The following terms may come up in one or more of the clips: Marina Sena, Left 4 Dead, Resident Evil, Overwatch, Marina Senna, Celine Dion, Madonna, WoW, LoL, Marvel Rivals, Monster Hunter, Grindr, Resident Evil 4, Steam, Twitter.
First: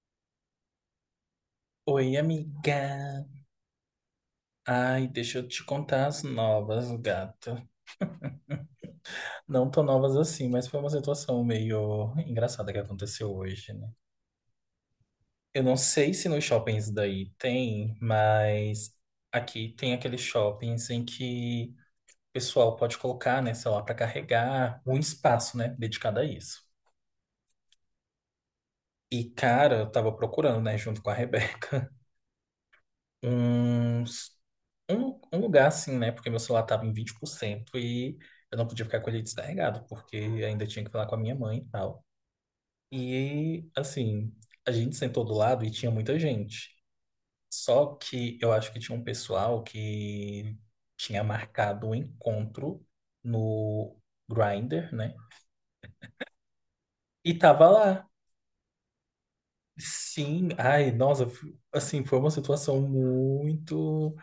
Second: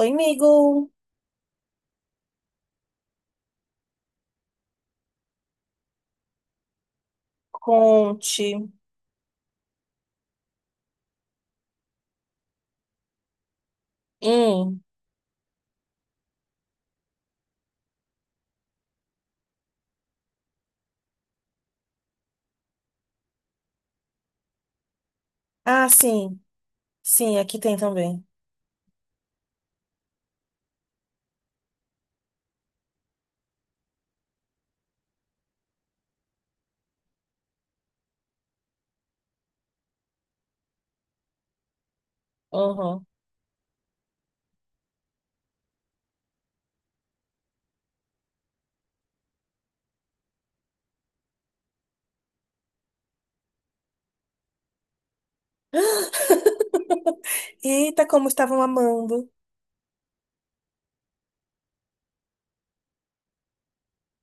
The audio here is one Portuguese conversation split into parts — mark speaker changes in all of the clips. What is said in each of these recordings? Speaker 1: Oi, amigo.
Speaker 2: Oi, amiga. Ai, deixa eu te contar as novas, gata.
Speaker 1: Conte.
Speaker 2: Não tão novas assim, mas foi uma situação meio engraçada que aconteceu hoje, né?
Speaker 1: Hum.
Speaker 2: Eu não sei se nos shoppings daí tem, mas aqui tem aqueles shoppings em que o pessoal pode colocar, né, sei lá, pra carregar um espaço, né,
Speaker 1: Ah,
Speaker 2: dedicado a
Speaker 1: sim.
Speaker 2: isso.
Speaker 1: Sim, aqui tem também.
Speaker 2: E, cara, eu tava procurando, né, junto com a Rebeca. um um lugar assim, né? Porque meu celular tava em 20% e eu não podia ficar com ele descarregado, porque ainda tinha que falar com a minha mãe e tal.
Speaker 1: Uhum.
Speaker 2: E assim, a gente sentou do lado e tinha muita gente. Só que eu acho que tinha um pessoal que tinha marcado um encontro no Grindr, né? E tava
Speaker 1: Eita,
Speaker 2: lá.
Speaker 1: como estavam amando.
Speaker 2: Sim, ai, nossa, assim, foi uma situação muito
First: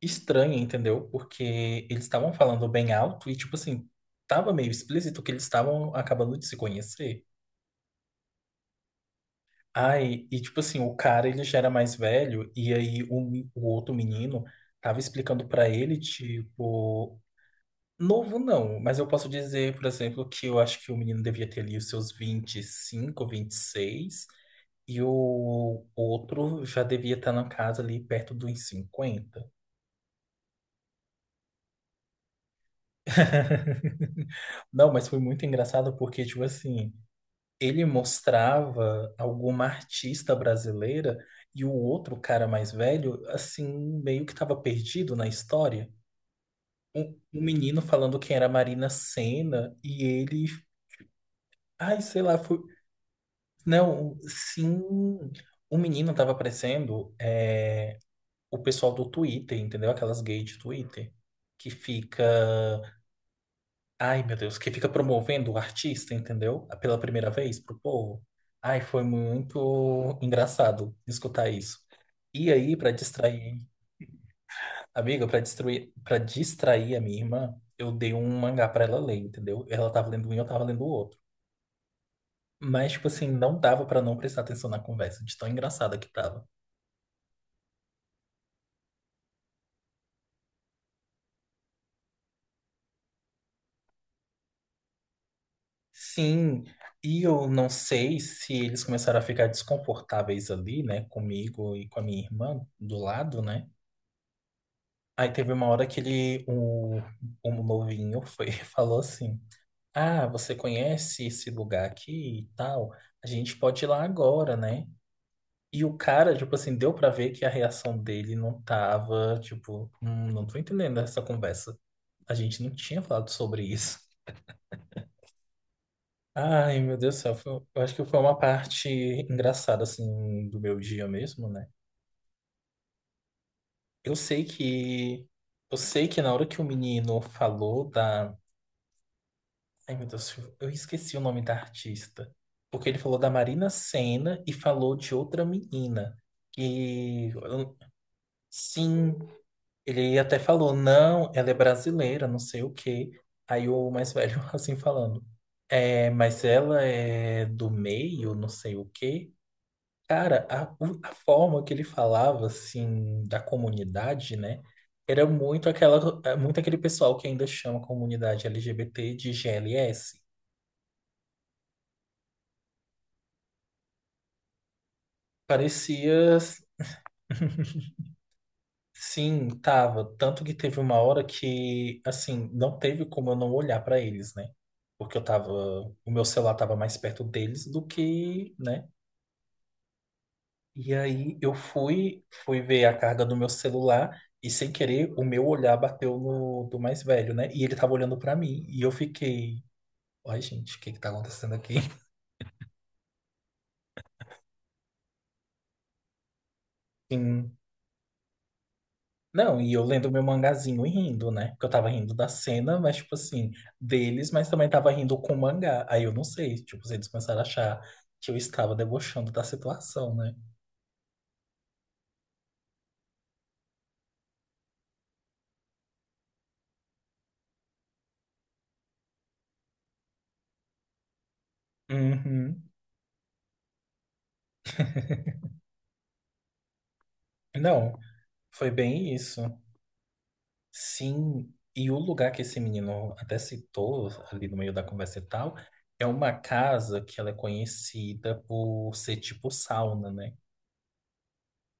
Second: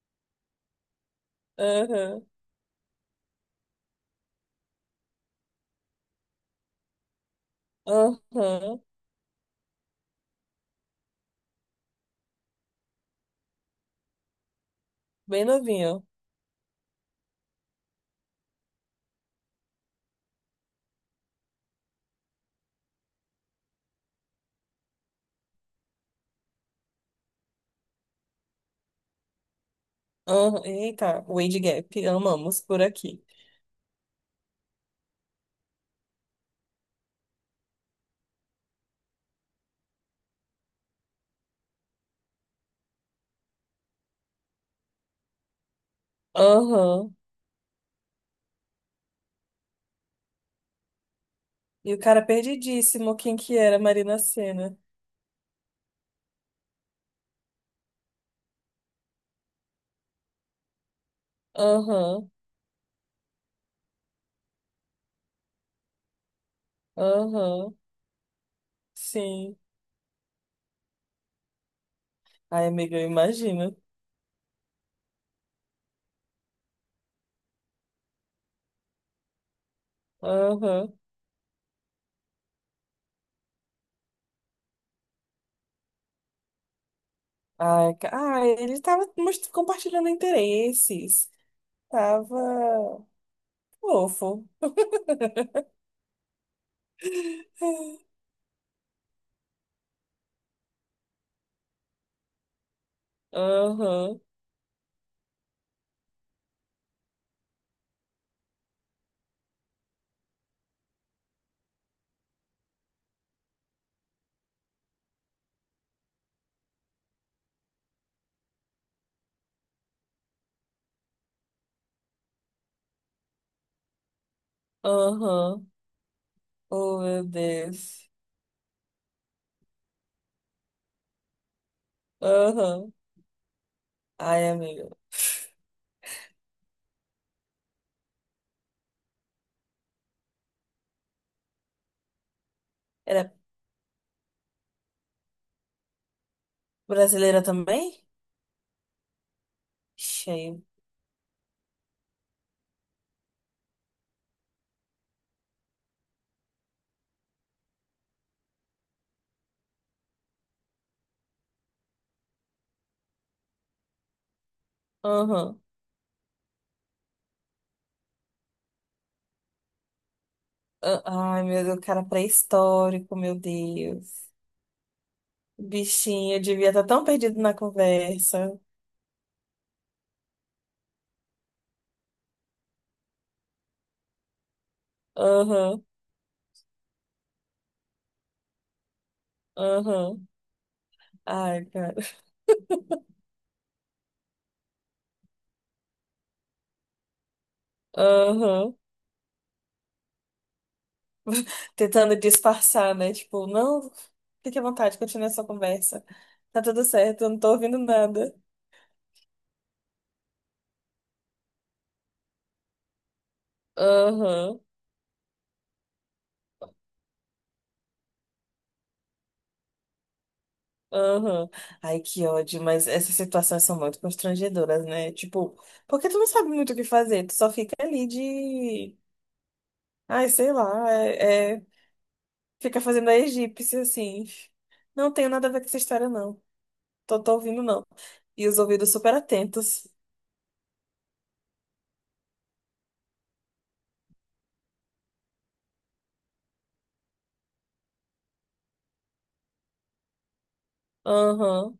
Speaker 2: estranha, entendeu? Porque eles
Speaker 1: Uhum.
Speaker 2: estavam falando bem alto e, tipo assim, tava meio explícito que eles estavam acabando de se conhecer.
Speaker 1: Uhum.
Speaker 2: Ai, e tipo assim, o cara ele já era mais velho e aí o outro menino tava
Speaker 1: Bem
Speaker 2: explicando pra ele,
Speaker 1: novinho.
Speaker 2: tipo, novo não, mas eu posso dizer, por exemplo, que eu acho que o menino devia ter ali os seus 25, 26 e o outro já devia estar na casa ali perto dos 50.
Speaker 1: Uhum. Eita, o age Gap. Amamos por aqui.
Speaker 2: Não, mas foi muito engraçado porque, tipo assim, ele mostrava alguma artista brasileira e o outro cara mais velho, assim, meio que tava perdido na história.
Speaker 1: Uhum.
Speaker 2: Um menino falando quem era Marina Senna e ele,
Speaker 1: E o
Speaker 2: ai, sei
Speaker 1: cara
Speaker 2: lá, foi.
Speaker 1: perdidíssimo, quem que era? Marina
Speaker 2: Não,
Speaker 1: Sena.
Speaker 2: sim, o menino tava aparecendo é, o pessoal do Twitter, entendeu? Aquelas gays de Twitter que fica.
Speaker 1: Aham.
Speaker 2: Ai, meu Deus, que fica promovendo o artista, entendeu? Pela primeira vez
Speaker 1: Aham.
Speaker 2: pro povo. Ai, foi
Speaker 1: Sim.
Speaker 2: muito engraçado escutar isso. E
Speaker 1: Ai,
Speaker 2: aí, pra
Speaker 1: amiga, eu
Speaker 2: distrair,
Speaker 1: imagino.
Speaker 2: amiga, pra destruir, para distrair a minha irmã, eu dei um mangá pra ela ler, entendeu? Ela tava lendo um e eu tava lendo o
Speaker 1: Aham.
Speaker 2: outro. Mas, tipo assim, não dava pra não prestar atenção na conversa, de tão engraçada que tava.
Speaker 1: Ai, ele tava compartilhando interesses. Tava fofo.
Speaker 2: Sim, e eu não sei se eles começaram a ficar desconfortáveis ali, né, comigo e com a minha irmã do lado, né?
Speaker 1: Aham,
Speaker 2: Aí teve uma hora que o novinho foi, falou assim: Ah, você conhece esse lugar aqui e tal? A gente pode ir lá agora, né? E o cara, tipo assim, deu pra ver que a reação dele não tava, tipo, não tô entendendo essa conversa. A gente não tinha falado sobre isso."
Speaker 1: aham.
Speaker 2: Ai, meu
Speaker 1: Oh,
Speaker 2: Deus do
Speaker 1: meu
Speaker 2: céu, eu acho que
Speaker 1: Deus.
Speaker 2: foi uma parte engraçada, assim, do meu dia mesmo, né?
Speaker 1: Aham.
Speaker 2: Eu sei
Speaker 1: Ai, amigo.
Speaker 2: que, eu sei que na hora que o menino falou da... Ai, meu Deus, eu esqueci o nome da artista. Porque ele falou da
Speaker 1: Era
Speaker 2: Marina Senna e falou de outra menina. E
Speaker 1: brasileira também?
Speaker 2: sim, ele até
Speaker 1: Cheio.
Speaker 2: falou, não, ela é brasileira, não sei o quê. Aí o mais velho assim falando. É, mas ela é do meio, não sei o quê. Cara, a forma que ele falava, assim, da comunidade, né? Era
Speaker 1: Aham.
Speaker 2: muito aquela, é, muito aquele pessoal que ainda chama a comunidade LGBT de GLS.
Speaker 1: Ah, ai, meu Deus, cara pré-histórico, meu Deus. Bichinho,
Speaker 2: Parecia,
Speaker 1: eu devia estar tão perdido na conversa.
Speaker 2: sim, tava. Tanto que teve uma hora que, assim, não teve como eu não olhar pra eles, né? Porque eu tava,
Speaker 1: Aham,
Speaker 2: o meu celular tava mais perto deles do que, né?
Speaker 1: aham.
Speaker 2: E aí eu
Speaker 1: Ai, cara.
Speaker 2: fui, fui ver a carga do meu celular e sem querer o meu olhar bateu no do mais velho, né? E ele tava olhando pra mim
Speaker 1: Aham.
Speaker 2: e eu fiquei, ai, gente, o que que tá acontecendo aqui?
Speaker 1: Tentando disfarçar, né? Tipo, não, fique à vontade, continue essa conversa. Tá tudo certo, eu não tô
Speaker 2: Sim.
Speaker 1: ouvindo nada.
Speaker 2: Não, e eu lendo meu mangazinho e rindo, né? Porque eu tava rindo da cena, mas, tipo assim, deles, mas
Speaker 1: Aham,
Speaker 2: também tava rindo com o mangá. Aí eu não sei, tipo, se eles começaram a achar que eu estava debochando da situação, né?
Speaker 1: aham. Ai, que ódio, mas essas situações são muito constrangedoras, né? Tipo, porque tu não sabe muito o que fazer, tu só fica ali de. Ai, sei lá,
Speaker 2: Uhum.
Speaker 1: fica fazendo a egípcia assim. Não tenho nada a ver com essa história, não. Tô, tô ouvindo, não.
Speaker 2: Não,
Speaker 1: E os
Speaker 2: foi
Speaker 1: ouvidos super
Speaker 2: bem isso.
Speaker 1: atentos.
Speaker 2: Sim, e o lugar que esse menino até citou ali no meio da conversa e tal, é uma casa que ela é conhecida por ser tipo sauna, né?
Speaker 1: Aham,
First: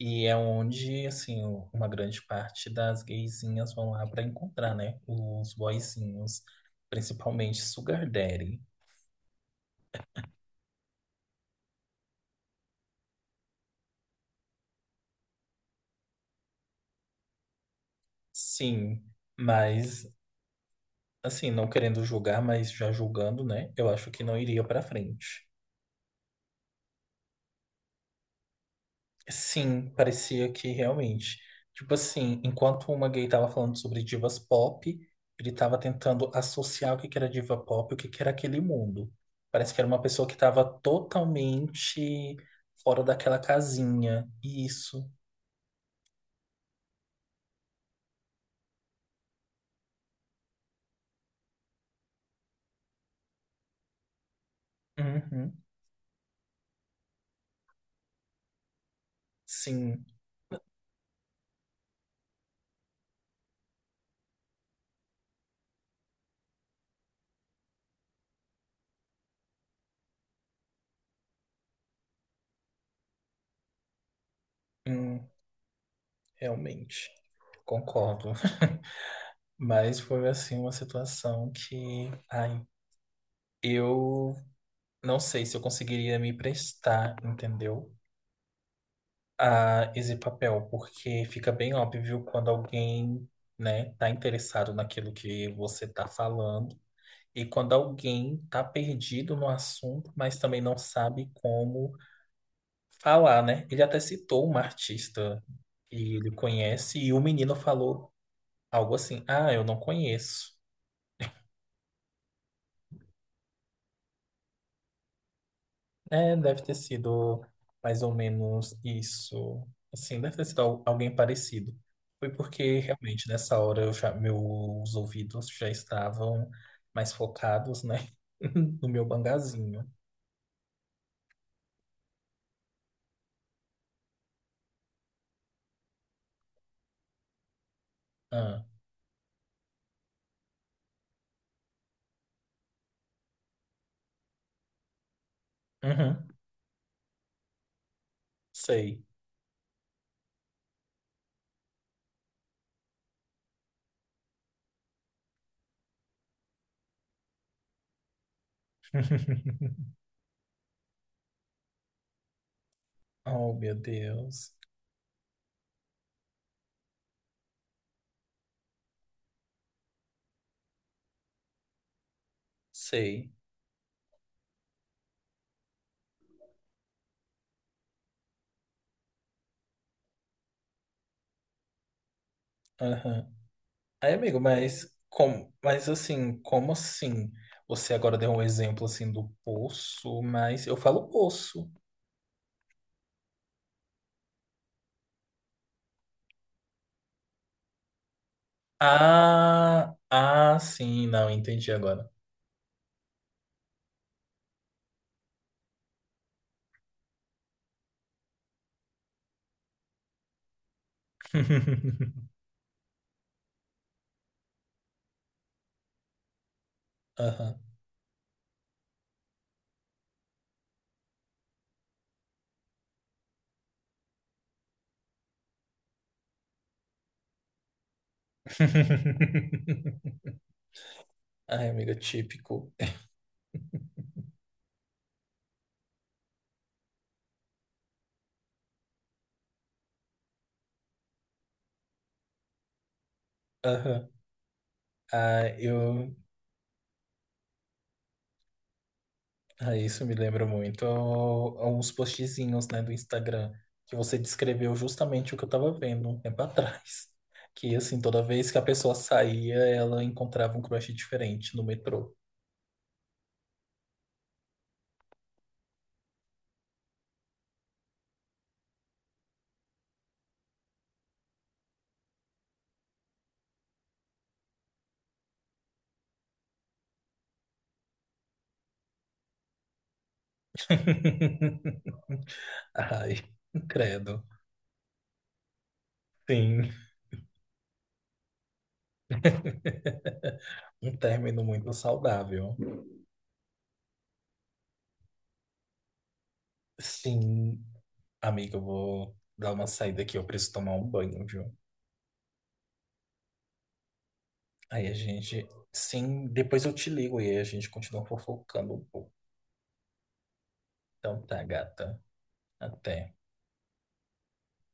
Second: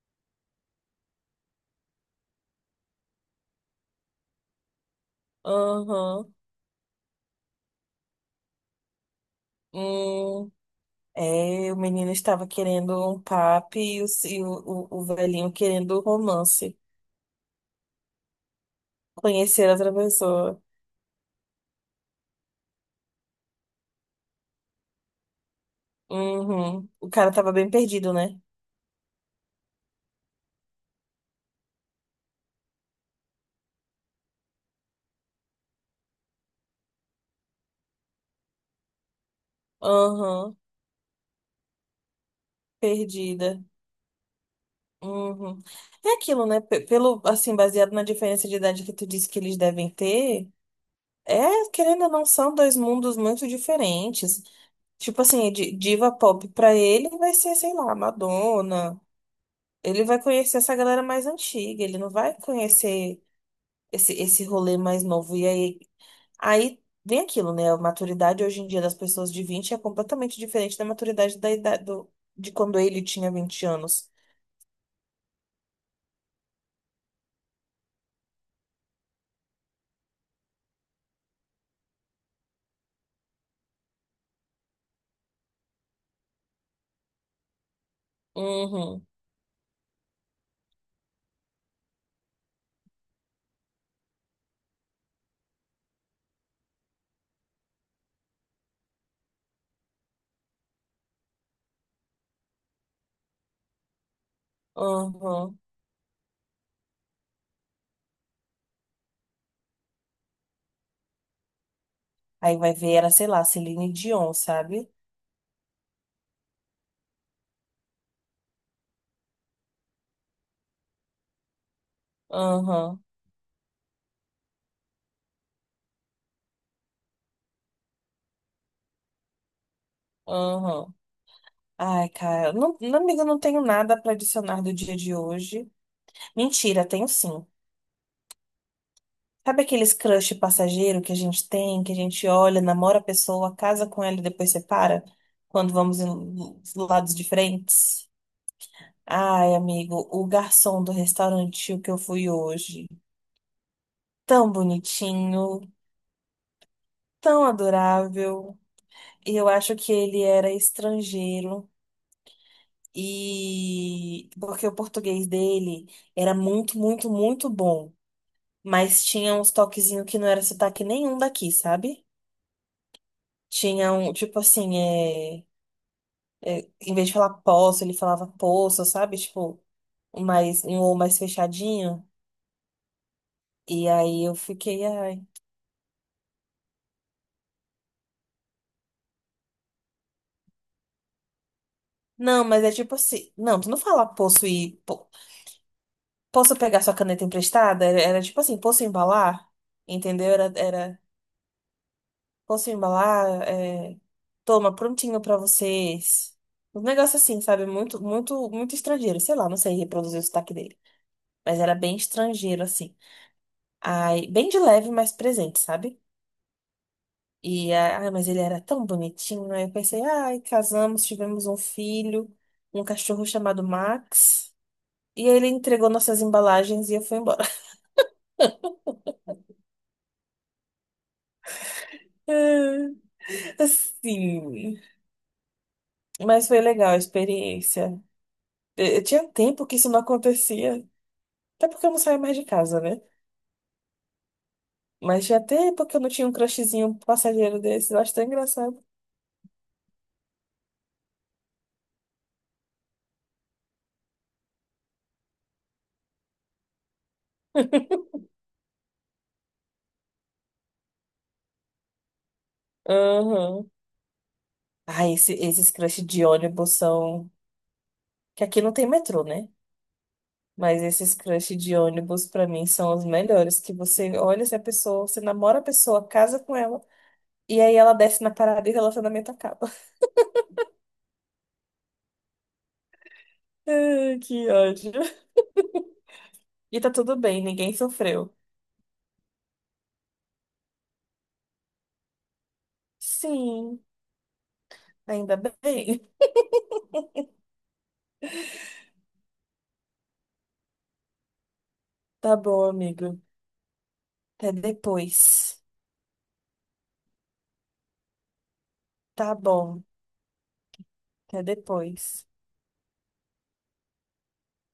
Speaker 2: E é onde, assim, uma grande parte das gaysinhas vão lá pra encontrar, né? Os
Speaker 1: aham.
Speaker 2: boyzinhos, principalmente Sugar Daddy.
Speaker 1: Uhum. É, o menino estava querendo um papo e o velhinho querendo um romance.
Speaker 2: Sim,
Speaker 1: Conhecer outra
Speaker 2: mas,
Speaker 1: pessoa.
Speaker 2: assim, não querendo julgar, mas já julgando, né? Eu acho que não iria pra frente.
Speaker 1: Uhum. O cara tava bem perdido, né?
Speaker 2: Sim, parecia que realmente. Tipo assim, enquanto uma gay tava falando sobre divas pop, ele tava tentando associar o que que era diva pop e o que que era aquele mundo. Parece que era uma pessoa que
Speaker 1: Uhum.
Speaker 2: tava totalmente fora daquela
Speaker 1: Perdida.
Speaker 2: casinha. Isso.
Speaker 1: Uhum. É aquilo, né? Pelo, assim, baseado na diferença de idade que tu disse que eles devem ter, é, querendo ou não, são dois mundos muito diferentes. Tipo assim,
Speaker 2: Uhum.
Speaker 1: diva pop pra ele vai ser, sei lá, Madonna. Ele
Speaker 2: Sim,
Speaker 1: vai conhecer essa galera mais antiga, ele não vai conhecer esse, esse rolê mais novo. E aí, aí vem aquilo, né? A maturidade hoje em dia das pessoas de 20 é completamente diferente da maturidade da idade do, de quando ele tinha 20 anos.
Speaker 2: hum, realmente. Concordo. Mas foi assim uma situação que, ai, eu não sei se eu conseguiria me prestar, entendeu?
Speaker 1: Uhum,
Speaker 2: A esse papel, porque fica bem óbvio quando alguém, né, tá interessado naquilo que você tá falando e quando alguém tá perdido no assunto, mas também não sabe como falar, né? Ele até citou uma artista
Speaker 1: uhum.
Speaker 2: que ele conhece e o menino falou algo assim: "Ah, eu não conheço".
Speaker 1: Aí vai ver, era, sei lá, Celine Dion, sabe?
Speaker 2: É, deve ter sido mais ou menos isso. Assim, deve ter sido alguém parecido. Foi porque
Speaker 1: Uhum,
Speaker 2: realmente nessa hora eu já, meus ouvidos já estavam mais focados, né? No meu bangazinho.
Speaker 1: uhum. Ai, cara, não, não, amiga, eu não tenho nada pra adicionar do dia de hoje. Mentira, tenho sim.
Speaker 2: Ah,
Speaker 1: Sabe aqueles crush passageiro que a gente tem, que a gente olha, namora a pessoa, casa com ela e depois separa? Quando vamos em
Speaker 2: uhum,
Speaker 1: lados diferentes?
Speaker 2: sei.
Speaker 1: Ai, amigo, o garçom do restaurante que eu fui hoje. Tão bonitinho, tão adorável. E eu acho que ele era estrangeiro.
Speaker 2: Oh, meu
Speaker 1: E
Speaker 2: Deus.
Speaker 1: porque o português dele era muito, muito, muito bom. Mas tinha uns toquezinhos que não era sotaque nenhum daqui, sabe?
Speaker 2: Sei.
Speaker 1: Tinha um, tipo assim, em vez de falar posso, ele falava poço, sabe? Tipo, um mais, um ou mais fechadinho.
Speaker 2: Aham.
Speaker 1: E
Speaker 2: Aí,
Speaker 1: aí eu
Speaker 2: amigo,
Speaker 1: fiquei,
Speaker 2: mas
Speaker 1: ai.
Speaker 2: como, mas assim, como assim? Você agora deu um exemplo assim do poço, mas eu falo poço.
Speaker 1: Não, mas é tipo assim. Não, tu não fala posso e posso. Pegar sua caneta emprestada? Era, era tipo assim, posso embalar? Entendeu? Era, era
Speaker 2: Sim, não, entendi agora.
Speaker 1: posso embalar? É, toma, prontinho pra vocês. Um negócio assim, sabe? Muito, muito, muito estrangeiro. Sei lá, não sei reproduzir o sotaque dele. Mas era bem estrangeiro, assim. Ai, bem de leve, mas presente, sabe?
Speaker 2: Aham.
Speaker 1: E, ah, mas ele era tão bonitinho. Aí eu pensei, ai, casamos, tivemos um filho, um cachorro chamado Max. E ele entregou nossas embalagens e eu fui embora.
Speaker 2: Ai, amigo, típico.
Speaker 1: Assim, mas foi legal a experiência. Eu tinha tempo que isso não acontecia. Até porque eu não saía mais de casa, né?
Speaker 2: Aham.
Speaker 1: Mas tinha
Speaker 2: Ah,
Speaker 1: tempo que eu não
Speaker 2: eu.
Speaker 1: tinha um crushzinho passageiro desse. Eu acho tão engraçado.
Speaker 2: Ah, isso me lembra muito uns postzinhos, né, do Instagram, que você descreveu justamente o que eu tava vendo um tempo atrás. Que, assim, toda vez que a pessoa saía, ela encontrava um crush diferente no metrô.
Speaker 1: Aham. Ah, esse, esses crush de ônibus são. Que aqui não tem metrô, né? Mas esses crush de ônibus, pra mim, são os melhores. Que você olha se a pessoa, você namora a pessoa, casa com ela, e aí ela desce na parada e o relacionamento acaba.
Speaker 2: Ai,
Speaker 1: Ai,
Speaker 2: credo.
Speaker 1: que ódio.
Speaker 2: Sim.
Speaker 1: E tá tudo bem, ninguém sofreu.
Speaker 2: Um término muito saudável.
Speaker 1: Sim, ainda bem.
Speaker 2: Sim, amiga, eu vou dar uma saída aqui, eu preciso tomar um banho, viu?
Speaker 1: Tá bom, amigo. Até
Speaker 2: Aí a gente.
Speaker 1: depois.
Speaker 2: Sim, depois eu te ligo e aí a gente continua fofocando um pouco.
Speaker 1: Tá bom,
Speaker 2: Então tá,
Speaker 1: até
Speaker 2: gata.
Speaker 1: depois.
Speaker 2: Até.